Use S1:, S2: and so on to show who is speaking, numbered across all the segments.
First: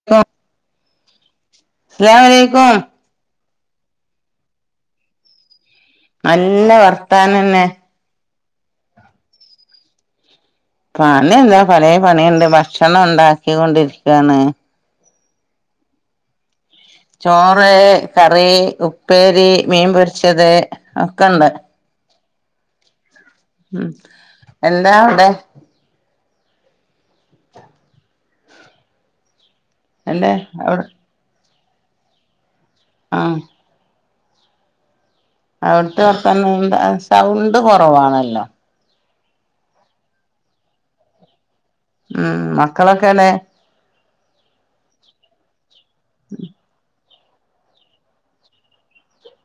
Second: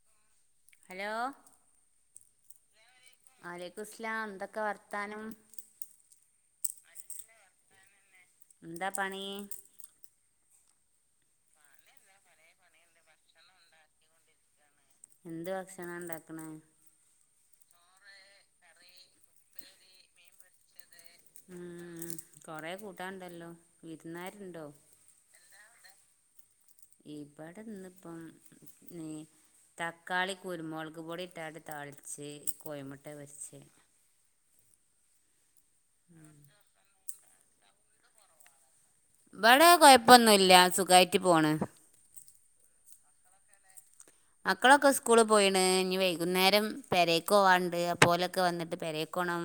S1: [unintelligible]
S2: Hello
S1: അസ്സലാം അലൈക്കും
S2: വലൈക്കും സ്സ്ലാം എന്തൊക്കെ വർത്താനം
S1: നല്ല വർത്താനംന്നെ
S2: എന്താ പണി
S1: പണി എന്താ പലയ പണിയുണ്ട് ഭക്ഷണം ഉണ്ടാക്കി കൊണ്ടിരിക്കുവയാണ്
S2: എന്ത് ഭക്ഷണാ ണ്ടാക്ക്ണേ
S1: ചോറ് കറി ഉപ്പേരി മീൻ പൊരിച്ചത് ഒക്കെണ്ട്
S2: ഉം കൊറേ കൂട്ടാണ്ടല്ലോ
S1: ഉ
S2: വിരുന്നാരുണ്ടോ
S1: എന്താ അവിടെ
S2: ഇവിടെ ഇന്നിപ്പം ഇനി
S1: അല്ലെ
S2: തക്കാളി
S1: അവിടെ
S2: കുരുമുളക് പൊടിയിട്ട്കാണ്ട് താളിച്ച് കോയിമുട്ട
S1: ആ
S2: പൊരിച്ച്
S1: അവിടുത്തെ വർത്താനം ന്താ സൗണ്ട് കുറവാണല്ലോ
S2: ഇവിടെ കൊഴപ്പൊന്നുമല്ല സുഖായിട്ട് പോണ്
S1: ഉം മക്കളൊക്കെവ്ടെ
S2: മക്കളൊക്കെ സ്കൂള് പോയിണ് ഇനി വൈകുന്നേരം പേരെ ക്കവാണ്ട് അപ്പോലൊക്കെ വന്നിട്ട് പെരെക്കോണം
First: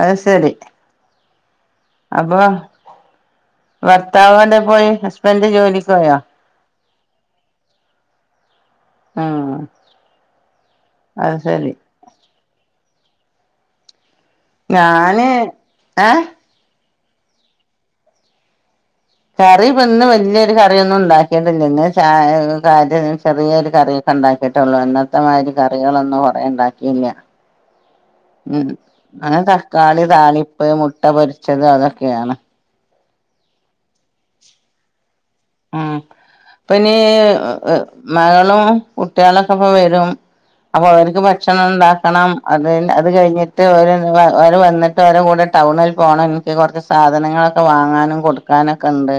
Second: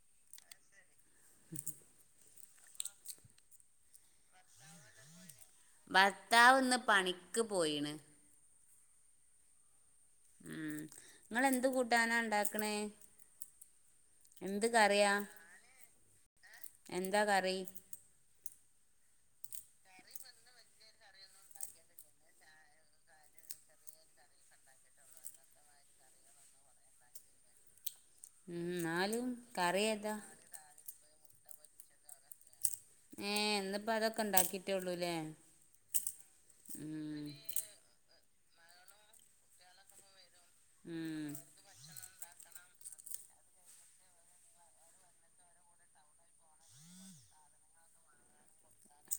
S1: അഹ് ശരി
S2: ഉ
S1: അപ്പൊ ഭർത്താവ് ഏന്റെ പോയി ഹസ്ബൻഡ് ജോലിക്കോ യോ
S2: ത്താവ് ഇന്ന് പണിക്ക് പോയിണ്
S1: ആഹ
S2: ഉം ഇങ്ങള് എന്ത് കൂട്ടാനാ ണ്ടാക്ക്ണേ എന്ത് കറിയാ
S1: ഞാന് ഏഹ്
S2: എന്താ കറി
S1: കറി ഇപ്പൊ ഇന്ന് വലിയൊരു കറിയൊന്നും ഉണ്ടാക്കിയിട്ടില്ല ഇന്ന് ച കാര് ചെറിയൊരു കറി ഉണ്ടാക്കിയിട്ടുള്ളൂ എന്നത്തെമാതിരി കറികളൊന്നും കുറേ ഉണ്ടാക്കിയില്ല ഉം
S2: എന്നാലും
S1: അനെ
S2: കറി
S1: തക്കാളി
S2: ഏതാ
S1: താളിപ്പ് മുട്ട പൊരിച്ചത് അതൊക്കെയാണ്
S2: ഏ ഇന്ന്പ്പോ അതൊക്കെ ണ്ടാക്കി ട്ടൊള്ളൂല്ലേ
S1: ഉം ഇപ്പോനീ മകളും കുട്ടികളൊക്കെ ഇപ്പ വരും അപ്പൊ അവർക്ക്
S2: ഉം
S1: ഭക്ഷണം ഉണ്ടാക്ക ണം അത് അത് കഴിഞ്ഞിട്ട് വര് അവര് വന്നിട്ട് അവരെ കൂടെ ടൗണിൽ പോണം ഇന്കി കുറച്ച് സാധനങ്ങളൊക്കെ വാങ്ങാനും കൊടുക്കാനൊക്കെ ഉണ്ട്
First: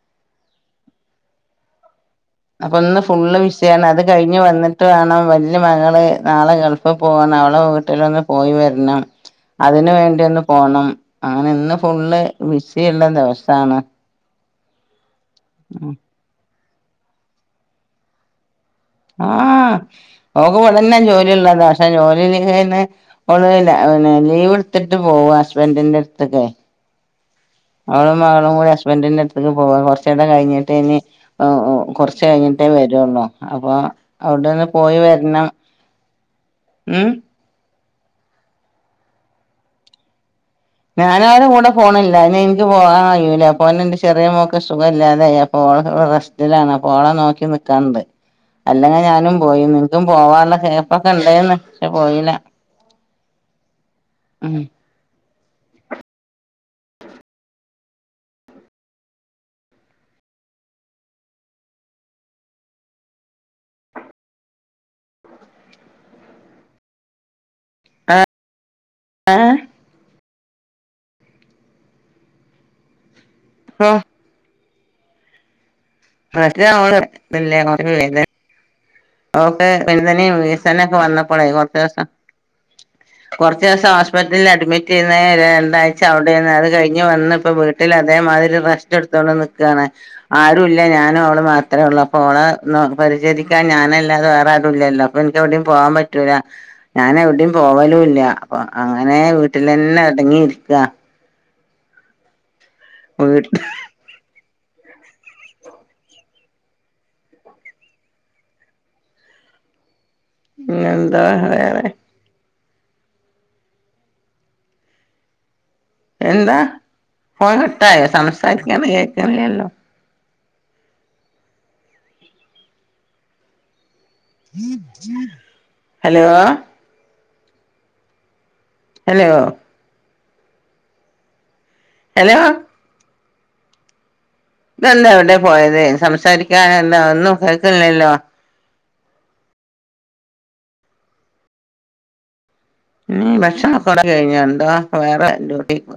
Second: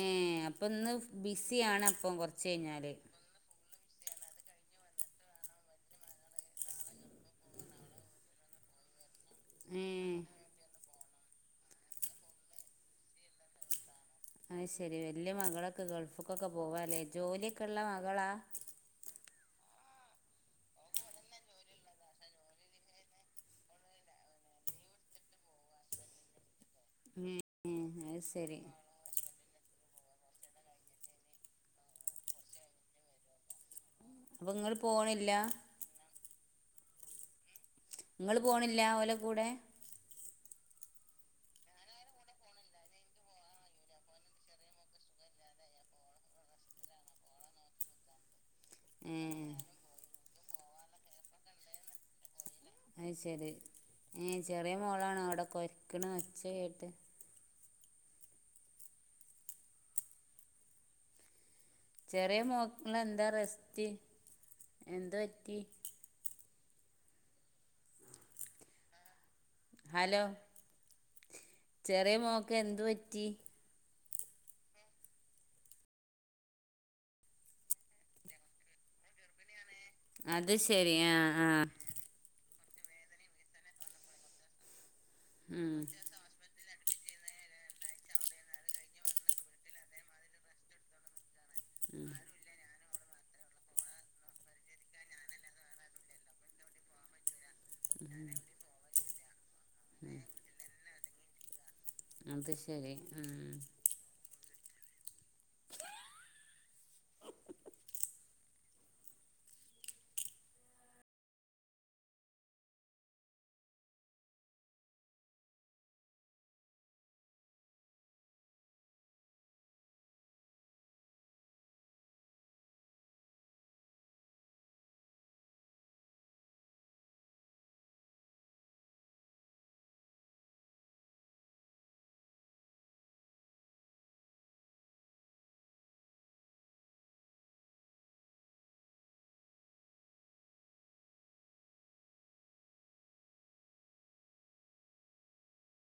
S2: ഏ അപ്പൊ ഇന്ന് ബിസിയാണ് അപ്പം കൊറച്ച്
S1: അപ്പം ഇന്ന് ഫുള്ള് വി ചെയ്യണം അത് കഴിഞ്ഞ് വന്നിട്ട് വേണം വലിയ മകൾ നാളെ ഗൾഫിൽ പോകാണ് അവളെ വീട്ടിലൊന്ന് പോയി വരണം
S2: [unintelligible]
S1: അതിന് വേണ്ടി ഒന്ന് പോണം അങ്ങനെ ഇന്ന് ഫുള്ള് ബിസി ഉള്ള ദിവസമാണ്
S2: അ ശെരി വല്യയമകളൊക്കെ ഗൾഫക്കൊക്കെ പോവാല്ലേ ജോലിയൊക്കെ ള്ള മകളാ
S1: ആഹ് ഓക്ക് ഇവടന്നെ ജോലിള്ളതാ പക്ഷെ ജോലി ക്ക് ഹേ ന്ന് ഒള് ലാ ലീവ് ട്ത്ത്ട്ട് പോവാ ഹസ്ബൻഡിന്റെ ട്ത്ത്ക്ക്
S2: ഏ ഏ,
S1: അവളും
S2: അത്
S1: മകളും
S2: ശരി
S1: കൂടി ഹസ്ബന്റെ അടു അ പോവ കുറചൂടെ കഴിഞ്ഞിട്ടേന് കുറച്ച് കഴിഞ്ഞിട്ടേ വരുള്ളൂ അപ്പൊ
S2: അപ്പൊ
S1: അവിടെന്ന്
S2: ഇങ്ങള്
S1: പോയി
S2: പോണില്ല
S1: വരണം ഉം
S2: ഇങ്ങള് പോണില്ല്യാ ഓല കൂടെ
S1: ഞാന അവരുടെ കൂടെ പോണില്ല എന്നെ എനിക്ക് പോകാൻ കയൂല അപ്പോത്തിന് എന്റെ ചെറിയ മോന്ക്ക്‌ സുഖ ഇല്ലാതെ ആയി. അപ്പോ റെസ് ഇതിലാണ് അപ്പോ ഓളെ നോക്കി നിക്കാന്ണ്ട് അല്ലെങ്കെ ഞാനും
S2: ഏ
S1: പോയിന്ന് ഇന്ക്കും പോവാനുള്ള ചാൻസ്ക്കെ ഇണ്ടേന്ന് പക്ഷെ പോയില്ല
S2: അഹ് ശരി ഏ
S1: ഉം
S2: ചെറെ മോളാണേ അവിടെ കൊയക്ക്ണ ഒച്ച കേട്ട് ചെറിയ മോക്ക എന്താ റെസ്റ്റ് എന്താ പറ്റി
S1: ആ ഏ
S2: ഹലോ ചെറിയ മോക്ക് എന്ത് പറ്റി
S1: ആഹ് പ്രശ്നോണ് വല്യ [unintelligible] ഓക്ക് വിന്തനീം
S2: അത്
S1: വീസനെക്ക
S2: ശരി ആ
S1: വന്നപ്പളേ
S2: ആ
S1: കൊറച്ചൂസം കൊറച്ച് ദിവസം ഹോസ്പിറ്റലിലഡ്മിറ്റ് ചെയ്യുന്നേ
S2: ഉം,
S1: രണ്ടാഴ്ച്ച അവട് ടേന്ന് അത് കഴിഞ്ഞ് വന്നിപ്പ വീട്ടിലതേമാതിരി റസ്റ്റെടുത്തോണ്ട് നിക്ക്ആണ് ആരു ഇല്ല്യ ഞാനും അവള് മാത്രേ ഒള്ളൂ
S2: ഉം,
S1: അപ്പൊ ഓളെ നോ പരിചിക്കാൻ ഞാനേ ല്ലാത വേറാരുല്ലല്ലോ അപ്പൊ എനിക്ക് എവിടേം പോവാൻ പറ്റൂല ഞാനെവിട്യും പോവലൂല്ല്യ അപ്പൊ അങ്ങനേ വീട്ടിലന്നെ
S2: ഉം.
S1: അടങ്ങിയിരിക്ക്അ
S2: അത് ശരി
S1: വീട്ട്
S2: ഉം
S1: പിന്നെന്താ വേറെ? എന്നാ ഫോണ് കട്ടായോ? സംസാരിരിക്കണത് കേക്കണില്ല്യല്ലോ? ഹലോ? ഹലോ? ഹലോ ഇതെന്താ എവടേ പോയത്. സംസാരിക്കാനെന്താ ഒന്നും കേക്കണില്ല്യല്ലോ? ഉം ഭക്ഷണൊ [unintelligible] കഴിഞ്ഞണ്ടോ? എന്താ വേറെ ഡ്യൂട്ടി കു